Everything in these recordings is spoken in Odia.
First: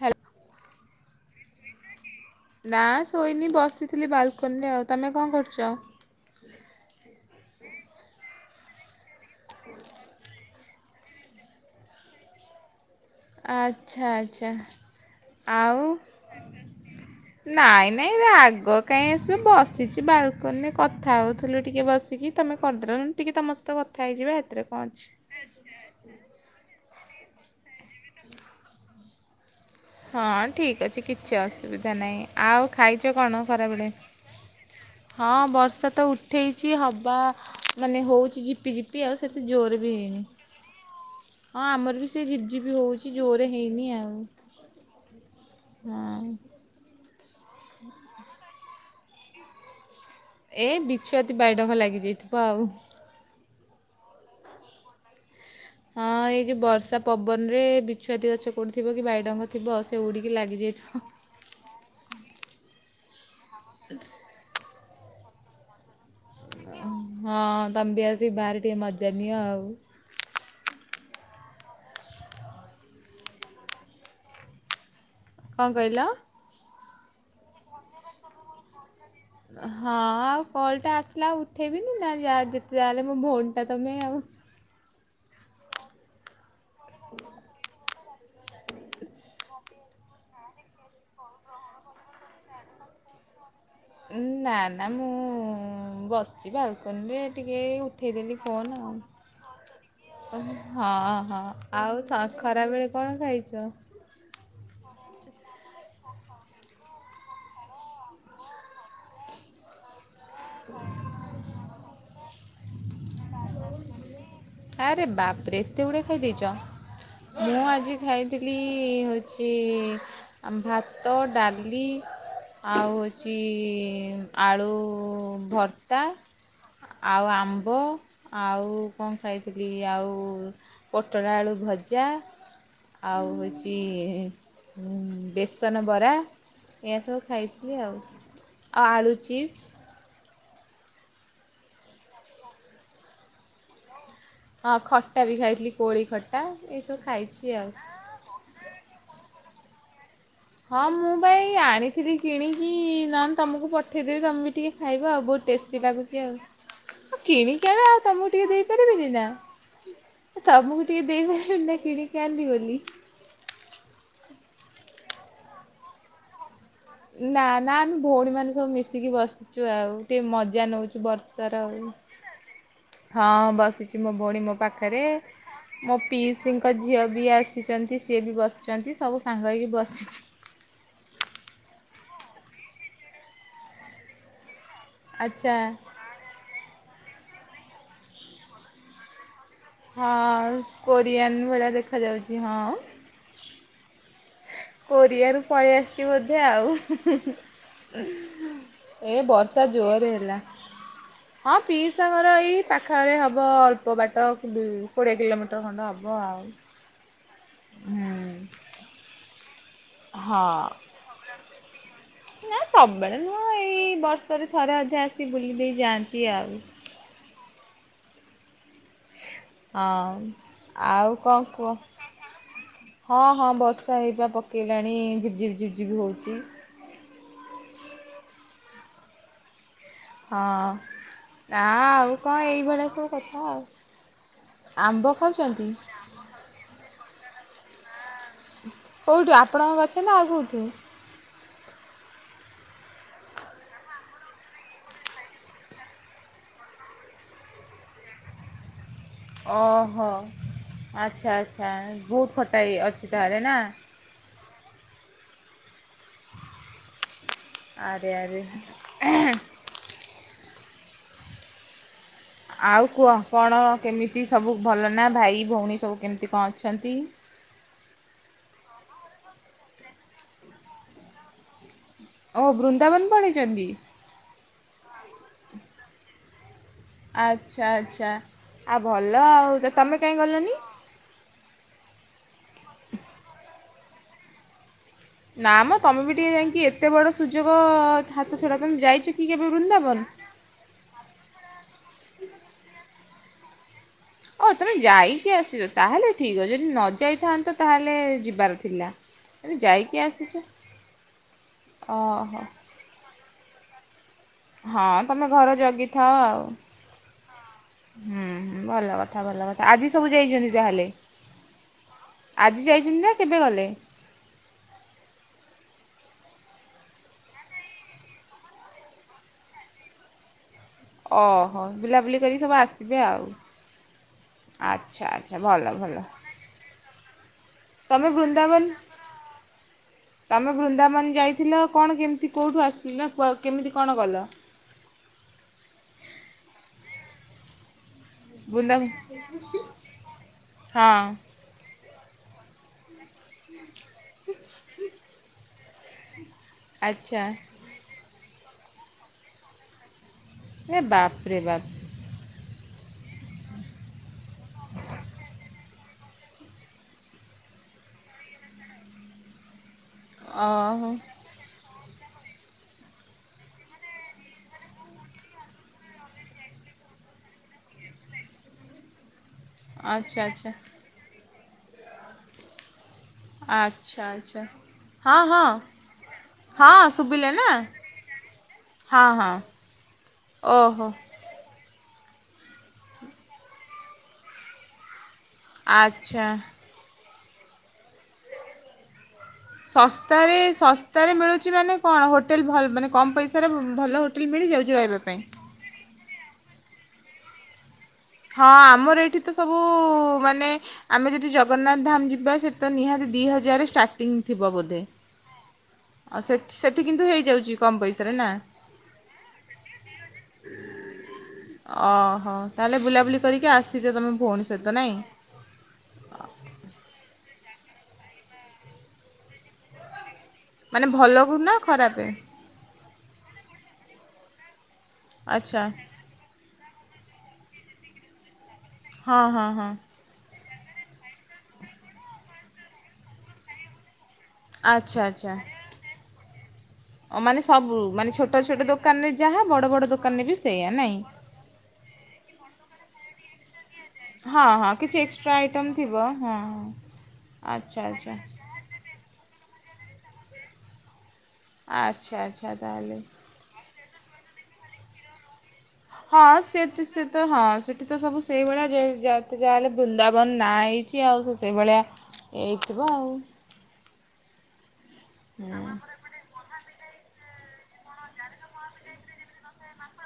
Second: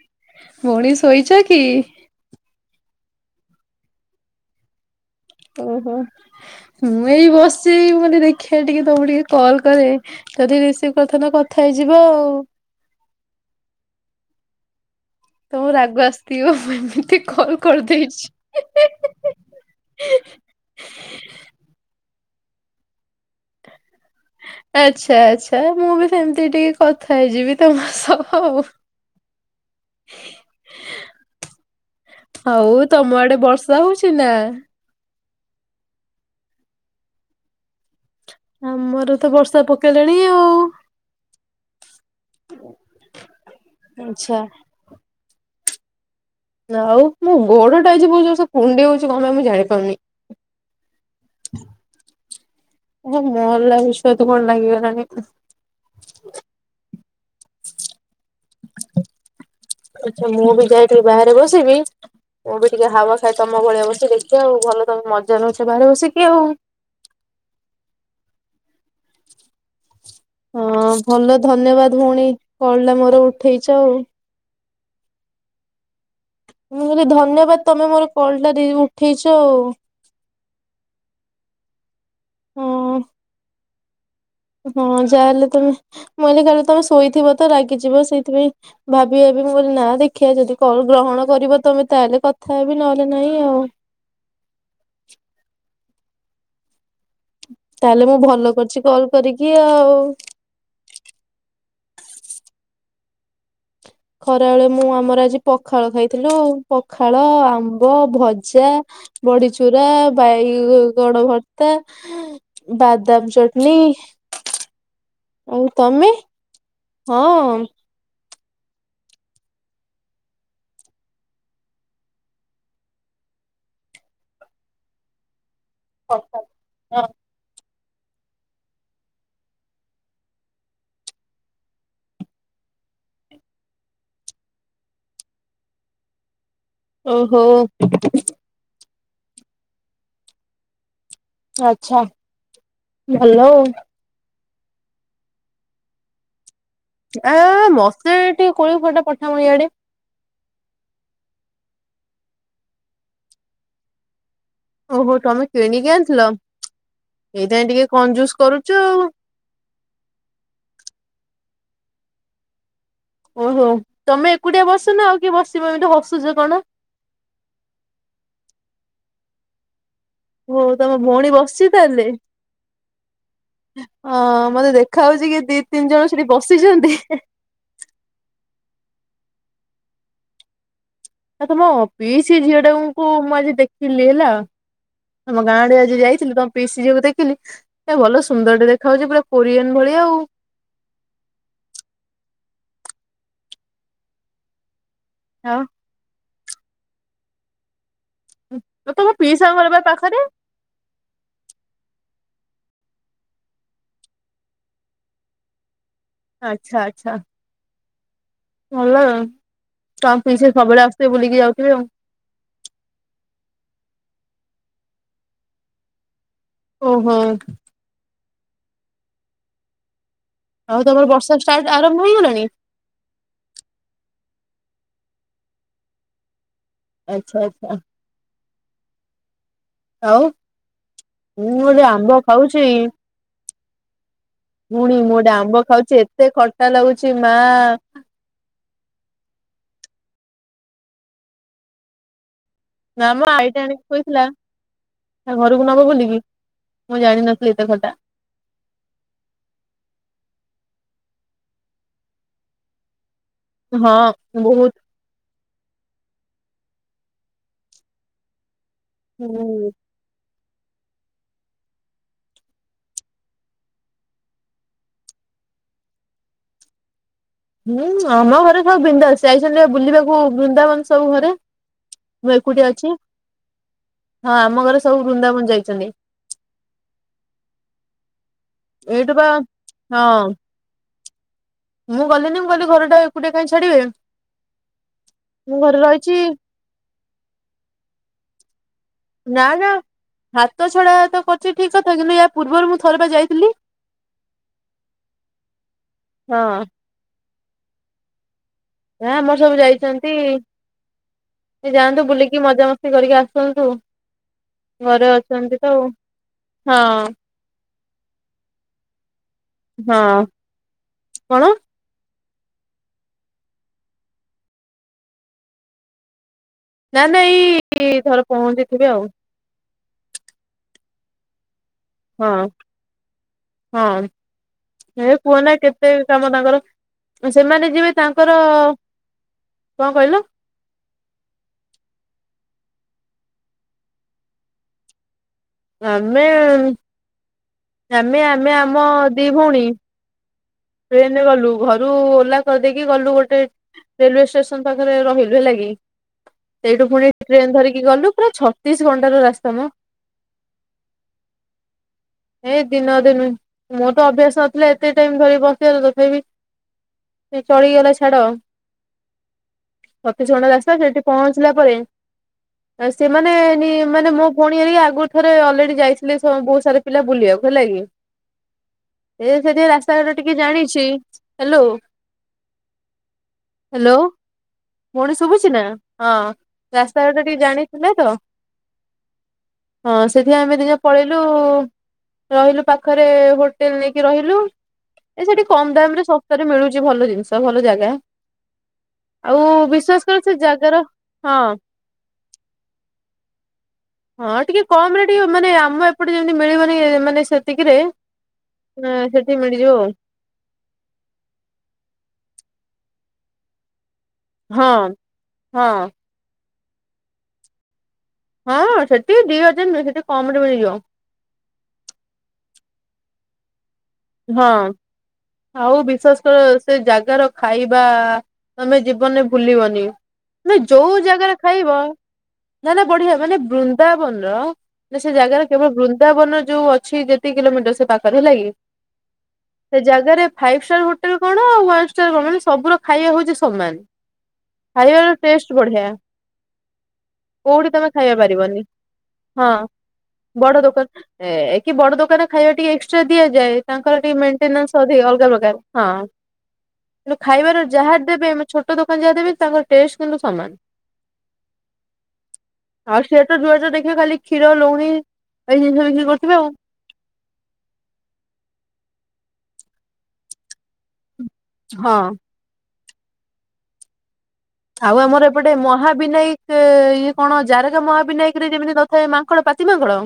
ହ୍ୟାଲୋ ଭଉଣୀ ଶୋଇଚ କି? ନା ଶୋଇନି ବସିଥିଲି ବାଲ୍କୋନିରେ ଆଉ। ତମେ କଁ କର୍ ଓହୋ ମୁଁ ଏଇ ବସ୍ଚି। ମୁଁ କହିଲି ଦେଖିଆ ଟିକେ ତମକୁ ଟିକେ କଲ୍ କରେ। ଯଦି ରିସିଭ୍ କରଥାନ୍ତ କଥା ହେଇଯିବା ଆଉ। ଆଚ୍ଛା। ଆଚ୍ଛା। ତମକୁ ଆଉ ରାଗ ଆସିଥିବ ମୁଁ ଏମିତି କଲ୍ ନାଇଁ ନାଇଁ କରିଦେଇଛି। ରାଗ କାହିଁ ଆସିବ। ବସିଚି ବାଲ୍ ଫୋନ୍ରେ କଥା ହଉଥିଲୁ ଟିକେ ବସିକି ତମେ କରିଦେଲ। ଟିକେ ତମ ସହିତ କଥା ହେଇଯିବା। ଏଥିରେ କଣ ଅଛି। ଆଚ୍ଛା। ଆଚ୍ଛା। ମୁଁ ବି ସେମିତି ଟିକେ କଥା ହେଇଯିବି ତମ ସହ। ହଁ ଠିକ୍ ଅଛି। କିଛି ଅସୁବିଧା ନାହିଁ। ଆଉ ତମ ଖାଇଛ ଆଡେ କଣ ବର୍ଷା ଖରାବେଳେ? [unintelligible] ହଁ ବର୍ଷା ତ ଉଠେଇଛି ହବ ମାନେ ହଉ ଝିପି ଝିପି ଆମର ଆଉ ତ ସେତେ ବର୍ଷା ଜୋର ବି ପକେଇଲାଣି ହେଇନି। ଆଉ। ହଁ ଆମର ବି ସେ ଝିପ୍ ଝିପ୍ ହଉଚି। ଜୋରେ ହେଇନି ଆଚ୍ଛା ଆଉ। ହଁ। ନା ଆଉ। ମୋ ଗୋଡ଼ଟା ଆଜିି ବହୁ ଜୋର୍ସେ କୁଣ୍ଡେଇ ହଉଚି କଣ ପାଇଁ ମୁଁ ଜାଣିପାରୁନି? ଏ ବିଛୁଆତି, ବାଇଡଙ୍ଗ ଲାଗି ଯାଇଥିବ ଆଉ। [unintelligible] ମଲା ବିଛୁଆତି କଣ ଲାଗି ଗଲାଣି? ହଁ ଏଇ ଯୋଉ ବର୍ଷା ପବନରେ ବି ଛୁଆତି ଗଛ କେଉଁଠି ଥିବ କି ବାଇଡଙ୍ଗ ଥିବ, ସେ ଉଡିକି ଲାଗିଯାଇଥିବ। ଘରେ ବସିବି। ମୁଁ ବି ଟିକେ ହାୱା ଖାଏ ତମ ଭଳିଆ ବସି ଦେଖିଆ ଆଉ। ଭଲ ତମେ ମଜା ନେଉଛ ବାହାରେ ବସିକି। ଆଉ। ହଁ ତମେ ବି ଆସି ବାହାରେ ଟିକେ ମଜା ନିଆ ଆଉ। ହଁ ଭଲ ଧନ୍ୟବାଦ ଭଉଣୀ କଲ୍ଟା ମୋର ଉଠେଇଚ ଆଉ। କଣ କହିଲ? ମୁଁ ବୋଧେ ଧନ୍ୟବାଦ ତମେ ମୋର କଲ୍ ଟା ଦି ଉଠେଇଛ ଆଉ। ହଁ ଆଉ କଲ୍ ଟା ଆସିଲା ଆଉ ଉଠେଇବିନି ନା ଯେତେ ଯାହା ହେଲେ ମୋ ଭଉଣି ଟା ତୁମେ ଆଉ। ହଁ ଯାହାହଲେ ତମେ ମଇହିଲି ଖାଲି ତମେ ଶୋଇଥିବ ତ ରାଗିଯିବ ସେଇଥିପାଇଁ। ଭାବି ଭାବି ମୁଁ କହିଲି ନା ଦେଖିବା ଯଦି କଲ୍ ଗ୍ରହଣ କରିବ ତମେ ତାହେଲେ କଥା ହେବି ନହେଲେ ନହିଁ ଆଉ। ନା ନା ମୁଁ ବସିଛି ବାଲକୁନିରେ। ତାହେଲେ ମୁଁ ଭଲ କରିଛି କଲ୍ କରିକି ଆଉ। ହଁ ହଁ ଆଉ ସ ଖରାବେଳେ କଣ ଖାଇଛ? ଖରା ବେଳେ ମୁଁ ଆମର ଆଜି ପଖାଳ ଖାଇଥିଲୁ ପଖାଳ ଆମ୍ବ ଭଜା। ବଢି ଚୁରା ବାଇ ଗଣ ଭର୍ତ୍ତା। ବାଦାମ ଚଟଣି। ଆରେ ବାପରେ ଆଉ ଏତେ ଗୁଡେ ତମେ ଖାଇଦେଇଛ ମୁଁ ହଁ ଆଜି ମୁଁ ଖାଇଥିଲି ହୋଉଛି ଭାତ ଡାଲି। ଆଉ ହୋଉଛି ଆଳୁ ଭର୍ ତା ଆଉ ଆମ୍ବ ଆଉ କଣ ଖାଇଥିଲି ଆଉ ପୋଟଳ ଆଳୁ ଭଜା। ଆଉ ହୋଉଛି ବେସନ ବରା। ଏହାସବୁ ଓହୋ। ଖାଇଥିଲି ଆଉ ଆଳୁ ଚିପ୍ସ। ଆଚ୍ଛା ଭଲ ଆଉ। ହଁ ଖଟ୍ଟା ବି ଖାଥିଲି କଳି ଖଟ୍ ହାଁ ଏସଗ୍ ଆ ମତେ ଟିକେ କୋଳି ଖଟା ପଠାମ ଇଆଡ଼େ। ହଁ ମୁଁ ଭାଇ ଆଣିଥିଲି କିଣିକି ନହେଲେ ତମକୁ ପଠେଇଦେବି ତମେ ଟିକେ ଖାଇବ ଓହୋ ଆଉ ତମେ ବହୁତ ଟେଷ୍ଟି କିଣିକି ଲାଗୁଛି ଆଣିଥିଲ ଆଉ। ହଁ ଏଇଥିପାଇଁ କିଣିକି ଟିକେ ଆଣ ଆଉ ତମକୁ କଞ୍ଜୁସ ଟିକେ କରୁଛ ଆଉ ଦେଇପାରିବିନି ନା। ତମକୁ ଟିକେ ଦେଇପାରିବିନି ନା କିଣି କି ଆଣିଲି ବୋଲି। ଓହୋ ତମେ ଏକୁଟିଆ ବସନ ଆଉ କିଏ ବସିବ ଏମିତି ହସୁଛ କଣ? ନା ନା ଆମେ ଭଉଣୀ ମାନେ ସବୁ ମିଶିକି ବସି ଚୁ ଆଉ ଟିକେ ଓ ମଜା ତମ ନଉଛୁ ଭଉଣୀ ବର୍ଷ ର ବସିଛି ଆଉ। ତାହେଲେ ହଁ ବସିଛି ମୋ ଅ ଭଉଣୀ ମୋ ମତେ ଦେଖା ପାଖରେ ହଉଛି କି ଦି ତିନି ମୋ ଜଣ ସେଠି ପିଇସିଙ୍କ ବସିଛନ୍ତି ଝିଅ ବି ଆସିଛନ୍ତି। ଯେ ସିଏ ବି ବସିଛନ୍ତି ସବୁ ସାଙ୍ଗ ହେଇକି ବସିଚୁ। ଆ ତମ ପିଇସ୍ ଝିଅ ଟାଙ୍କୁ ମୁଁ ଆଜି ଦେଖିଲି ହେଲା। ଆମ ଗାଁ ଆଚ୍ଛା ଆଡେ ଆଜି ଯାଇଥିଲୁ ତମ ପିଇସି ଝିଅକୁ ଦେଖିଲି ଏ ଭଲ ସୁନ୍ଦର ଟେ ଦେଖା ହୋଉଛି ପୁରା। କୋରିଆନ୍ ଭଳି। ଆଉ ହଁ କୋରିଆନ ଭଳିଆ ଦେଖାଯାଉଛି ହଁ। କୋରିଆରୁ ଆଉ ପଳେଇ ଆସିଛି ବୋଧେ ଆଉ। ତ ତମ ଏ ପିଇସା ବର୍ଷା ଘର ପା ଜୋରରେ ପାଖରେ। ହେଲା। ହଁ ପିଇସା ଘର ଏଇ ପାଖରେ ହବ ଅଳ୍ପ ବାଟ କୋଡ଼ିଏ କିଲୋମିଟର। ତ କଣ ଟେ ହବ ଆଉ। ଆଚ୍ଛା ଆଚ୍ଛା। ହୁଁ। ଭଲ ଆଉ ତମ୍ ପିଇସା ହଁ। ସବୁବେଳେ ଆସୁଥିବେ ବୁଲିକି ଯାଉଥିବେ ଆଉ। ନା ସବୁବେଳେ ନୁହ ଏଇ ବର୍ଷରେ ଥରେ ଅଧେ ଆସି ବୁଲି ଦେଇ ଯାଆନ୍ତି ଆଉ। ଓହୋ। ଅ ହଉ ତମର ବର୍ଷା ଷ୍ଟାର୍ଟ ଆରମ୍ଭ ହେଇଗଲାଣି। ହଁ ହଁ ବର୍ଷା ହେଇବା ପକାଇଲାଣି ଝିପଝିପ ଝିଝି ହେଉଛି। ଆଚ୍ଛା ଆଚ୍ଛା। ଆଉ ହଁ ମୁଁ ଆ ଗୋଟେ ଆଉ ଆମ୍ବ କଣ ଖାଉଛି ଏଇଭଳିଆ ସବୁ କଥା ଆଉ। ପୁଣି ଆମ୍ବ ମୁଁ ଗୋଟେ ଆମ୍ବ ଖାଉଛନ୍ତି? ଖାଉଛି ଏତେ ଖଟା ଲାଗୁଛି ମା। କୋଉଠୁ ଆପଣଙ୍କ ଗଛ ନା ଆଉ କୋଉଠୁ? ନା ମଁ ଆଇଟା ଆଣିକି ଥୋଇଥିଲା। ଘରକୁ ନବ ବୋଲିକି ମୁଁ ଜାଣିନଥିଲି ଏତେ ଖଟା। ଓହୋ ଆଚ୍ଛା ଆଚ୍ଛା ବହୁତ ଖଟା ଅଛି ତାହେଲେ ନା? ହଁ ବହୁତ। ଆରେ ଆରେ ହୁଁ। ଆଉ କୁହ କଣ କେମିତି ସବୁ ଭଲ ନା ଭାଇ ଭଉଣୀ ସବୁ କେମିତି କଣ ଅଛନ୍ତି? ହୁଁ ଆମ ଘରେ ସବୁ ବିନ୍ଦାସ ଯାଇଛନ୍ତି ବୁଲିବାକୁ ବୃନ୍ଦାବନ ସବୁ ଘରେ। ମୁଁ ଓ ଏକୁଟିିଆ ଅଛି ବୃନ୍ଦାବନ ପଳେଇଛନ୍ତି ହଁ ଆମ ଘରେ ସବୁ ବୃନ୍ଦାବନ ଯାଇଛନ୍ତି। ଆଚ୍ଛା ଆଚ୍ଛା ଆଉ ଏଇଠୁ ଭଲ ବା ଆଉ ତମେ କାହିଁ ହଁ ଗଲନି? ମୁଁ ଗଲିିନି ମୁଁ କହଲିି ଘରଟା ଏକୁଟିଆ କାଇଁ ଛାଡିବେ? ନା ମୁଁ ମ ଘରେ ତମେ ବି ରହିଛି ଟିକେ ଯାଇକି ଏତେ ବଡ ସୁଯୋଗ ହାତ ଛଡା ପାଇଁ ମୁଁ ଯାଇଛି। ନା ନା ହାତ ଛଡା ତ କରିଛି ଠିକ କଥା କିନ୍ତୁ ୟା ପୂର୍ବରୁ ମୁଁ ଥରେବା ଯାଇଥିଲି। ହଉ ତମେ ଯାଇକି ଆସଛ ତାହେଲେ ଠିକ୍ ହଁ ଅ ଯଦି ନ ଯାଇଥାନ୍ତ ତାହେଲେ ଯିବାର ଥି ନା ଆମର ସବୁ ଯାଇଛନ୍ତି ସେ ଯାଆନ୍ତୁ ବୁଲିକି ଓହୋ। ମଜା ମସ୍ ସ୍ତି କରିକି ଆସନ୍ତୁ। ହଁ ଘରେ ତମେ ଘର ଅଛନ୍ତି ତ ଆଉ ଜଗିଥାଅ ଆଉ। ହୁଁ ହୁଁ ଭଲ କଥା ଭଲ କଥା ହଁ ଆଜି ସବୁ ହଁ ଯାଇଛନ୍ତି ତାହେଲେ। କଣ ଆଜି ଯାଇଛନ୍ତି ନା କେବେ ଗଲେ? ନା ନାଇ ଏଇ ଥର ପହଞ୍ଚିଥିବେ ଆଉ ଓହୋ ବୁଲା ବୁଲି ହଁ କରି ସବୁ ଆସିବେ ଆଉ ହଁ ଆଚ୍ଛା ଏ କୁହ ଆଚ୍ଛା ନା ଭଲ କେତେ ଭଲ। କାମ ତାଙ୍କର? ସେମାନେ ଯିବେ ତମେ ତାଙ୍କର ବୃନ୍ଦାବନ କଣ କହିଲ? ତମେ ବୃନ୍ଦାବନ ଯାଇ ଥିଲ କଣ କେମିତି କେଉଁଠୁ ଆସିଲି କେମିତି କଣ ଗଲ? ଆମେ ଆମେ ଆମେ ବୃନ୍ଦା ଆମ ହଁ ଦି ଭଉଣୀ ଟ୍ରେନରେ ଗଲୁ ଘରୁ ଓଲା କହିଦେଇକି ଗଲୁ ଗୋଟେ ରେଲୱେ ଷ୍ଟେସନ ପାଖରେ ରହିଲୁ ହେଲା କି? ସେଇଠୁ ପୁଣି ଆଚ୍ଛା ଟ୍ରେନ ଧରିକି ଗଲୁ ପୁରା ଛତିଶ ଘଣ୍ଟାର ରାସ୍ତା ମ। ଏ ବାପରେ ବାପ ଏଇ ଦିନ ଦିନ ମୋର ତ ଅଭ୍ୟାସ ନଥିଲା ଏତେ ଟାଇମ ଧରି ବସ ତବ ସେ ଚଳିଗଲା ଛାଡ ଛତିିଶ ଘଣ୍ଟାର ରାସ୍ତା ଓହୋ ସେଠି ପହଞ୍ଚିଲା ପରେ ଆ ସେମାନେ ମାନେ ମୋ ଭଉଣୀ ହେରିକା ଆଗରୁ ଥରେ ଅଲରେଡି ଯାଇଥିଲେ ବହୁତ ସାରା ପିଲା ବୁଲିବାକୁ ହେଲା କି ସେଠି ରାସ୍ତାଘଟ ଆଚ୍ଛା ଟିକେ ଆଚ୍ଛା ଜାଣିଛି ହ୍ୟାଲୋ। ଆଚ୍ଛା ଆଚ୍ଛା। ପୁଣି ହଁ ହଁ ଶୁଭୁଛି ନା ହଁ ହଁ ରାସ୍ତା ଘାଟ ଶୁଭିଲା ଟିକେ ନା ଜାଣିଥିଲେ ତ ହଁ ହଁ ହଁ ସେଇଥିପାଇଁ ଆମେ ଦି ଜଣ ଓହୋ। ପଳେଇଲୁ ରହିଲୁ ପାଖରେ ହୋଟେଲ୍ ନେଇକି ରହିଲୁ ଏ ସେଠି କମ୍ ଦାମ୍ ରେ ଆଚ୍ଛା ସତରେ ମିଳୁଛି ଭଲ ଜିନିଷ ଭଲ ଜାଗା ଆଉ ବିଶ୍ଵାସ କର ସେ ଶସ୍ତାରେ ଜାଗାର ଶସ୍ତାରେ ହଁ ମିଳୁଛି ମାନେ କଣ ହୋଟେଲ୍ ଭଲ ମାନେ କମ୍ ପଇସାରେ ଭଲ ହୋ ହଁ ଟିକେ କମ୍ ରେ ଟିକେ ମାନେ ଆମ ଏପଟେ ଯେମିତି ମିଳିବନି ମାନେ ସେତିକିରେ ହଁ ଆମର ଏଠି ତ ସେଠି ସବୁ ମିଳିଯିବ ଆଉ ମାନେ ଆମେ ଯଦି ଜଗନ୍ନାଥ ଧାମ ଯିବା ସେ ତ ନିହାତି ଦୁଇ ହଜାର ଷ୍ଟାର୍ଟ ହଁ ହଁ ସେଠି ସେଠି କିନ୍ତୁ ହେଇଯାଉଛି କମ୍ ପଇସାରେ ନା ହଁ ସେଠି ଦି ହଜାର ନୁହେଁ ସେଠି କମ୍ ରେ ମିଳିଯିବ ଓହୋ ତା ହେଲେ ବୁଲାବୁଲି କରିକି ଆସିଛ ତମେ ହଁ ଆଉ ବିଶ୍ବାସ କର ସେ ଜାଗାର ଖାଇବା ତମେ ଜୀବନରେ ଭୁଲିବନି ତମେ ମାନେ ଯୋଉ ଭଲକୁ ଜାଗାରେ ନା ଖାଇବ ଖରାପ ନା ନା ବଢ଼ିଆ ମାନେ ବୃନ୍ଦାବନ ର ସେ ଜାଗାରେ ଆଚ୍ଛା କେବଳ ବୃନ୍ଦାବନ ଯୋଉ ଅଛି ଯେତିକି କିଲୋମିଟର ସେ ପାଖରେ ହେଲା କି ହଁ ହଁ ହଁ ସେ ଜାଗାରେ ଫାଇପି ଷ୍ଟାର୍ ହୋଟେଲ୍ କଣ ଆଉ ୱ। ନ୍ ଷ୍ଟାର କଣ ମାନେ ସବୁର ଖାଇବା ହଉଛି ସମାନ ଆଚ୍ଛା ଖାଇବାର ଆଚ୍ଛା ଟେଷ୍ଟେ ବଢ଼ିଆ ମାନେ ସବୁ ମାନେ ଛୋଟ ପାରିବନି ଛୋଟ ଦୋକାନରେ ଯାହା ହଁ ବଡ଼ ବଡ଼ ଦୋକାନରେ ବି ବଡ ସେଇଆ ଦୋକାନ ନାହିଁ ଏ କି ବଡ଼ ଦୋକାନ ଖାଇବା ଟିକେ ଏକ୍ସଟ୍ରା ଦିଆଯାଏ ତାଙ୍କର ଟିକେ ହଁ ହଁ ମେଣ୍ଟେନାନ୍ସ କିଛି ଅଧିକ ଅଲଗା ଏକ୍ସଟ୍ରା ପ୍ରକାର ଆଇଟମ୍ ହଁ ଥିବ ହଁ କିନ୍ତୁ ଖାଇବାର ଆଚ୍ଛା ଯାହା ଆଚ୍ଛା ଦେବେ ଆମେ ଛୋ ଟ ଦୋକାନ ଯା ଦେବେ ତାଙ୍କ ଟେଷ୍ଟ କିନ୍ତୁ ସମାନେ ଆଚ୍ଛା ଆଚ୍ଛା ତାହେଲେ ଜୁଆଡେ ଯାଆ ଦେଖିବ ଖାଲି କ୍ଷୀର ଲୌହୁଣି ହଁ ସେ ସେ ସେ ତ ହଁ ସେଠି ତ ସବୁ ସେଇଭଳିଆ ଯେ ଯା ଯା ଯାହା ହେଲେ ବୃନ୍ଦାବନ ନାହିଁ ଛି ଆଉ ସେ ସେଇଭଳିଆ ହଁ ହେଇଥିବ ଆଉ ଆଉ ଆମର ଏପଟେ ମହାବିନାୟକ ସେ ଇଏ କଣ ଜାରକା ମହାବିନାୟକରେ ଯେମିତି ନଥାଏ ମାଙ୍କଡ଼ ପାତି ମାଙ୍କଡ଼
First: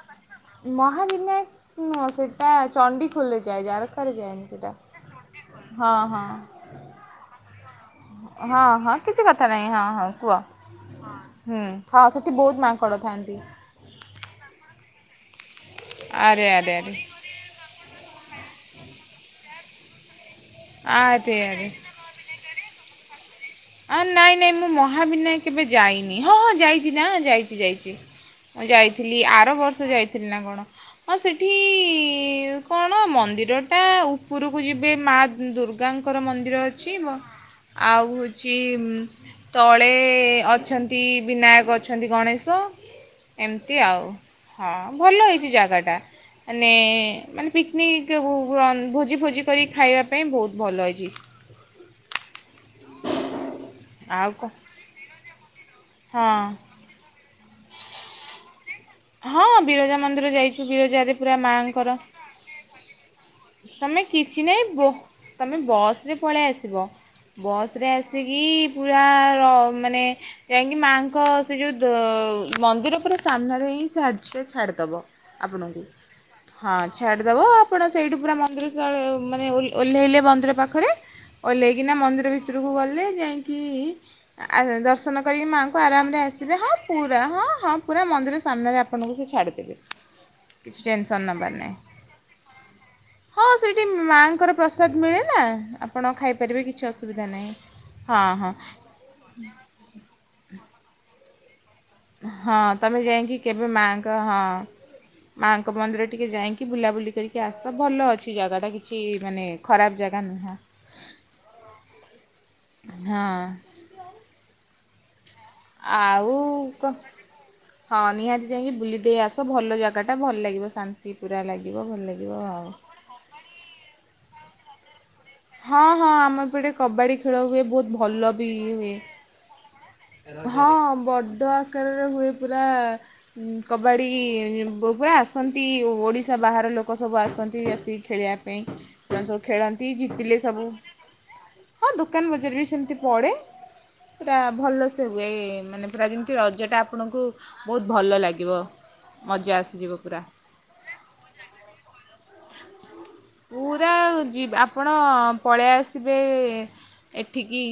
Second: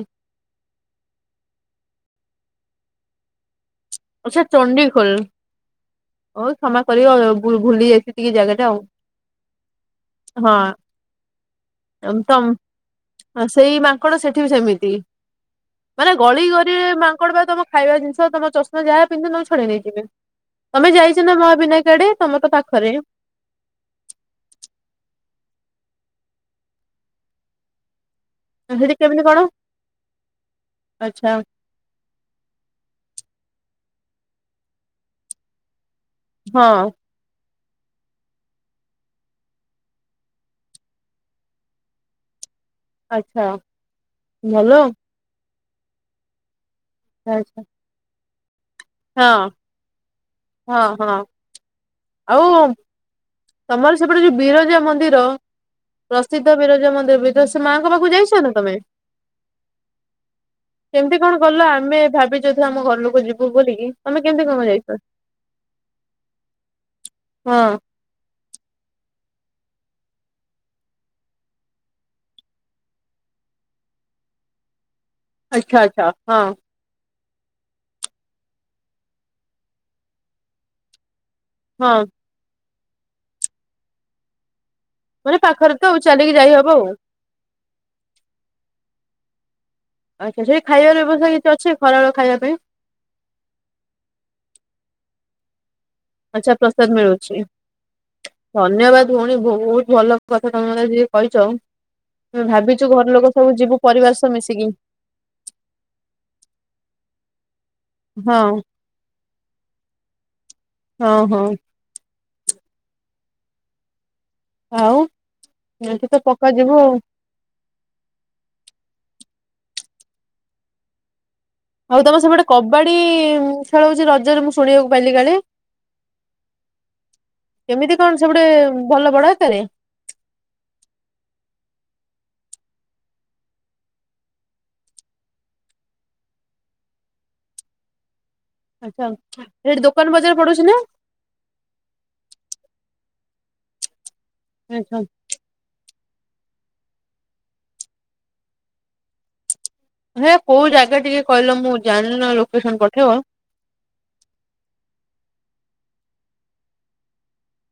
ମହାବିନାୟକ ନୁହ ସେଟା ଚଣ୍ଡିଖୋଲରେ ଯାଏ ଜାରକା ଆଚ୍ଛା ଚଣ୍ଡିଖୋଲ୍ ହଁ ହଉ କ୍ଷମା କରିବ ଭୁଲି ଯାଇଛି ଟିକେ ଜାଗା ହଁ ଟା ହଁ କିଛି କଥା ନାହିଁ ହଁ କୁହ ଆଉ ହଁ ହୁଁ ହଁ ସେଠି ବହୁତ ମାଙ୍କଡ଼ ଥାନ୍ତି ମାଙ୍କଡ଼ ସେଠି ବି ସେମିତି ମାନେ ଗଳି ଆରେ ଗ ଆରେ ଆରେ ମାଙ୍କଡ଼ ତମ ଖାଇବା ଜିନିଷ ତମ ତ ଯାହା ପିନ୍ଧୁ ନ ଛଡେଇ ନେଇଯିବେ ତମେ ଯାଇଛ ନା ଆରେ ଆରେ ମହାବିନାୟକ ଆଡ଼େ ତମ ତ ପାଖରେ ଆ ନାଇଁ ନାଇଁ ମୁଁ ମହାବିନାୟକ କେବେ ଯାଇନି ହଁ ହଁ ଯାଇଛି ନା ଯାଇଛି ଯାଇଛି ମୁଁ ସେଠି ଯାଇଥିଲି କେମିତି କଣ? ଆର ବର୍ଷ ଯାଇଥିଲି ନା କଣ ହଁ ଆଚ୍ଛା। ସେଠି କଣ ମନ୍ଦିର ଟା ଉପରକୁ ଯିବେ ମା ଦୁର୍ଗା ଦୁର୍ଗାଙ୍କର ମନ୍ଦିର ହଁ ଅଛି ଆଉ ଛି ତଳେ ଅଛନ୍ତି ବିନାୟକ ଅଛନ୍ତି ଗଣେଶ ଆଚ୍ଛା ଏମିତି ଆଉ ଭଲ ହଁ ଭଲ ହେଇଚି ଜାଗାଟା ମାନେ ମାନେ ଆଚ୍ଛା ପିକ୍ନିକ୍ ବ ନ ଭୋଜି ଫୋଜି ହଁ କରି ଖାଇବା ପାଇଁ ବହୁତ ହଁ ଭଲ ହୋଇଚି। ହଁ ଆଉ ତମର ସେପଟେ ଆଉ ଯୋଉ କଣ ବିରଜା ମନ୍ଦିର ହଁ। ପ୍ରସିଦ୍ଧ ବିରଜା ମନ୍ଦିର ବି ତ ସେ ମାଆଙ୍କ ପାଖକୁ ଯାଇଚନା ତମେ? ହଁ ବିରଜା ମନ୍ଦିର ଯାଇଚୁ ବିରଜାରେ କେମିତି କଣ ପୁରା ଗଲ ଆମେ ମାଆଙ୍କର ଭାବିଛୁ ଏଥର ଆମ ଘର ଲୋକ ଯିବୁ ବୋଲିକି ତମେ କିଛି କେମିତି କଣ ନାହିଁ ବୋ ଯାଇଛ? ତମେ ବସ୍ ରେ ପଳେଇ ଆସିବ। ବସ୍ ହଁ ରେ ଆସିକି ପୁରା ର ମାନେ ଯାଇକି ମାଙ୍କ ସେ ଯୋଉ ଦ ମନ୍ଦିର ପୁରା ସାମ୍ନାରେ ହିଁ ସେ ଦର୍ଯ୍ୟ ଛାଡିଦବ। ଆଚ୍ଛା ଆପଣଙ୍କୁ ଆଚ୍ଛା ହଁ ଛାଡ଼ିଦବ ଆପଣ ସେଇଠୁ ପୁରା ମନ୍ଦିର ସାୟାଲ୍ୟ ମାନେ ଓ ଓହ୍ଲେଇଲେ ମନ୍ଦିର ପାଖରେ ଓହ୍ଲେଇକିନା ହଁ ମନ୍ଦିର ଭି ଭିତୁରୁକୁ ଗଲେ ଯାଇଁକି ଆ ଦର୍ଶନ ମାନେ କରିକି ପାଖରେ ମାଆଙ୍କୁ ତ ଆଉ ଆରାମରେ ଚାଲିକି ଆସିବେ ଯାଇହବ ହଁ ଆଉ। ପୁ ପୁରା ହଁ ହଁ ପୁରା ମନ୍ଦିର ସାମ୍ନାରେ ଆପଣଙ୍କୁ ସେ ଛାଡିଦେବେ। ଆଚ୍ଛା ସେଠି ଖାଇବାର ବ୍ୟବସ୍ଥା କିଛି ଅଛି ଖରାବେଳ ଖାଇବା ପାଇଁ? ହଁ ସେଇଠି ମାଙ୍କର ପ୍ରସାଦ ମିଳେ ନା ଆପ ଆପଣ ଆଚ୍ଛା ଖାଇପାରିବେ କିଛି ପ୍ରସାଦ ଅସୁବିଧା ମିଳୁଛି ନାହିଁ ହଁ ହଁ। ଧନ୍ୟବାଦ ଭଉଣୀ ବହୁତ ଭଲ କଥା ତମେ ମତେ ଆଯି କହିଚ। ଆମେ ହଁ ଭାବିଚୁ ତୁମେ ଘର ଲୋକ ଯାଇକି ସବୁ କେବେ ଯିବୁ ମାଆଙ୍କ ପରିବାର ସହ ହଁ ମିଶିକି। ମାଆଙ୍କ ମନ୍ଦିର ଟିକେ ଯାଇଁକି ବୁଲାବୁଲି କରିକି କି ଆସ ଭଲ ଅଛି ହଁ ଜାଗାଟା କିଛି ମାନେ ଖରାପ ଜାଗା ନୁହଁ। ଓହୋ। ହଁ। ଆଉ ଏ ବବେ ତ ଆଉ ପକା ଯିବୁ କ ଆଉ। ହଁ ନିହାତି ଯାଇକି ବୁଲିଦେଇ ଆସ ଭଲ ଜାଗା ଟା ଭଲ ଲାଗିବ ଶାନ୍ତି ପୁରା ଲାଗିବ। ଭଲ ଆଉ ତମର ଲାଗିବ ସେପଟେ ଆଉ କବାଡି ଖେଳ ହଉଚି ରଜରେ ମୁଁ ଶୁଣିବାକୁ ପାଇଲି କାଳେ? ହଁ ହଁ ଆମ ଏପଟେ କବାଡ଼ି ଖେଳ ହୁଏ ବହୁତ ଭଲ ବି ହୁଏ। ବଡ଼ ଆକାରେ? ହଁ ବଡ ଆକାରରେ ହୁଏ ପୁରା କବାଡ଼ି ବ ପୁରା ଆସନ୍ତି ଓଡ଼ିଶା ବାହାର ଲୋକ ସବୁ ଆସନ୍ତି ଆସିକି ଖେଳିବା ପାଇଁ ଆଛା ସେମାନେ ସବୁ ସେଠି ଖେଳନ୍ତି ଦୋକାନ ବଜାର ଜିତିଲେ ପଡୁଛି ସବୁ ନା? ହଁ ଦୋକାନ ବଜାର ବି ସେମିତି ପଡ଼େ ପୁରା ଭଲ ଆଛା ସେ ମାନେ ପୁରା ଯେମିତି ରଜଟା ଆପଣଙ୍କୁ ବହୁତ ଭଲ ଲାଗିବ ମଜା ଆସିଯିବ। ପୁରା ହେଁ କୋଉ ଜାଗା ଟିକେ କହିଲ ମୁଁ ଜାଣିଲ ନହେଲେ ଲୋକେସନ୍ ପଠେଇବ। ପୁରା ଯିବା ଆପଣ ପଳେଇ ଆସିବେ ଏଠିକି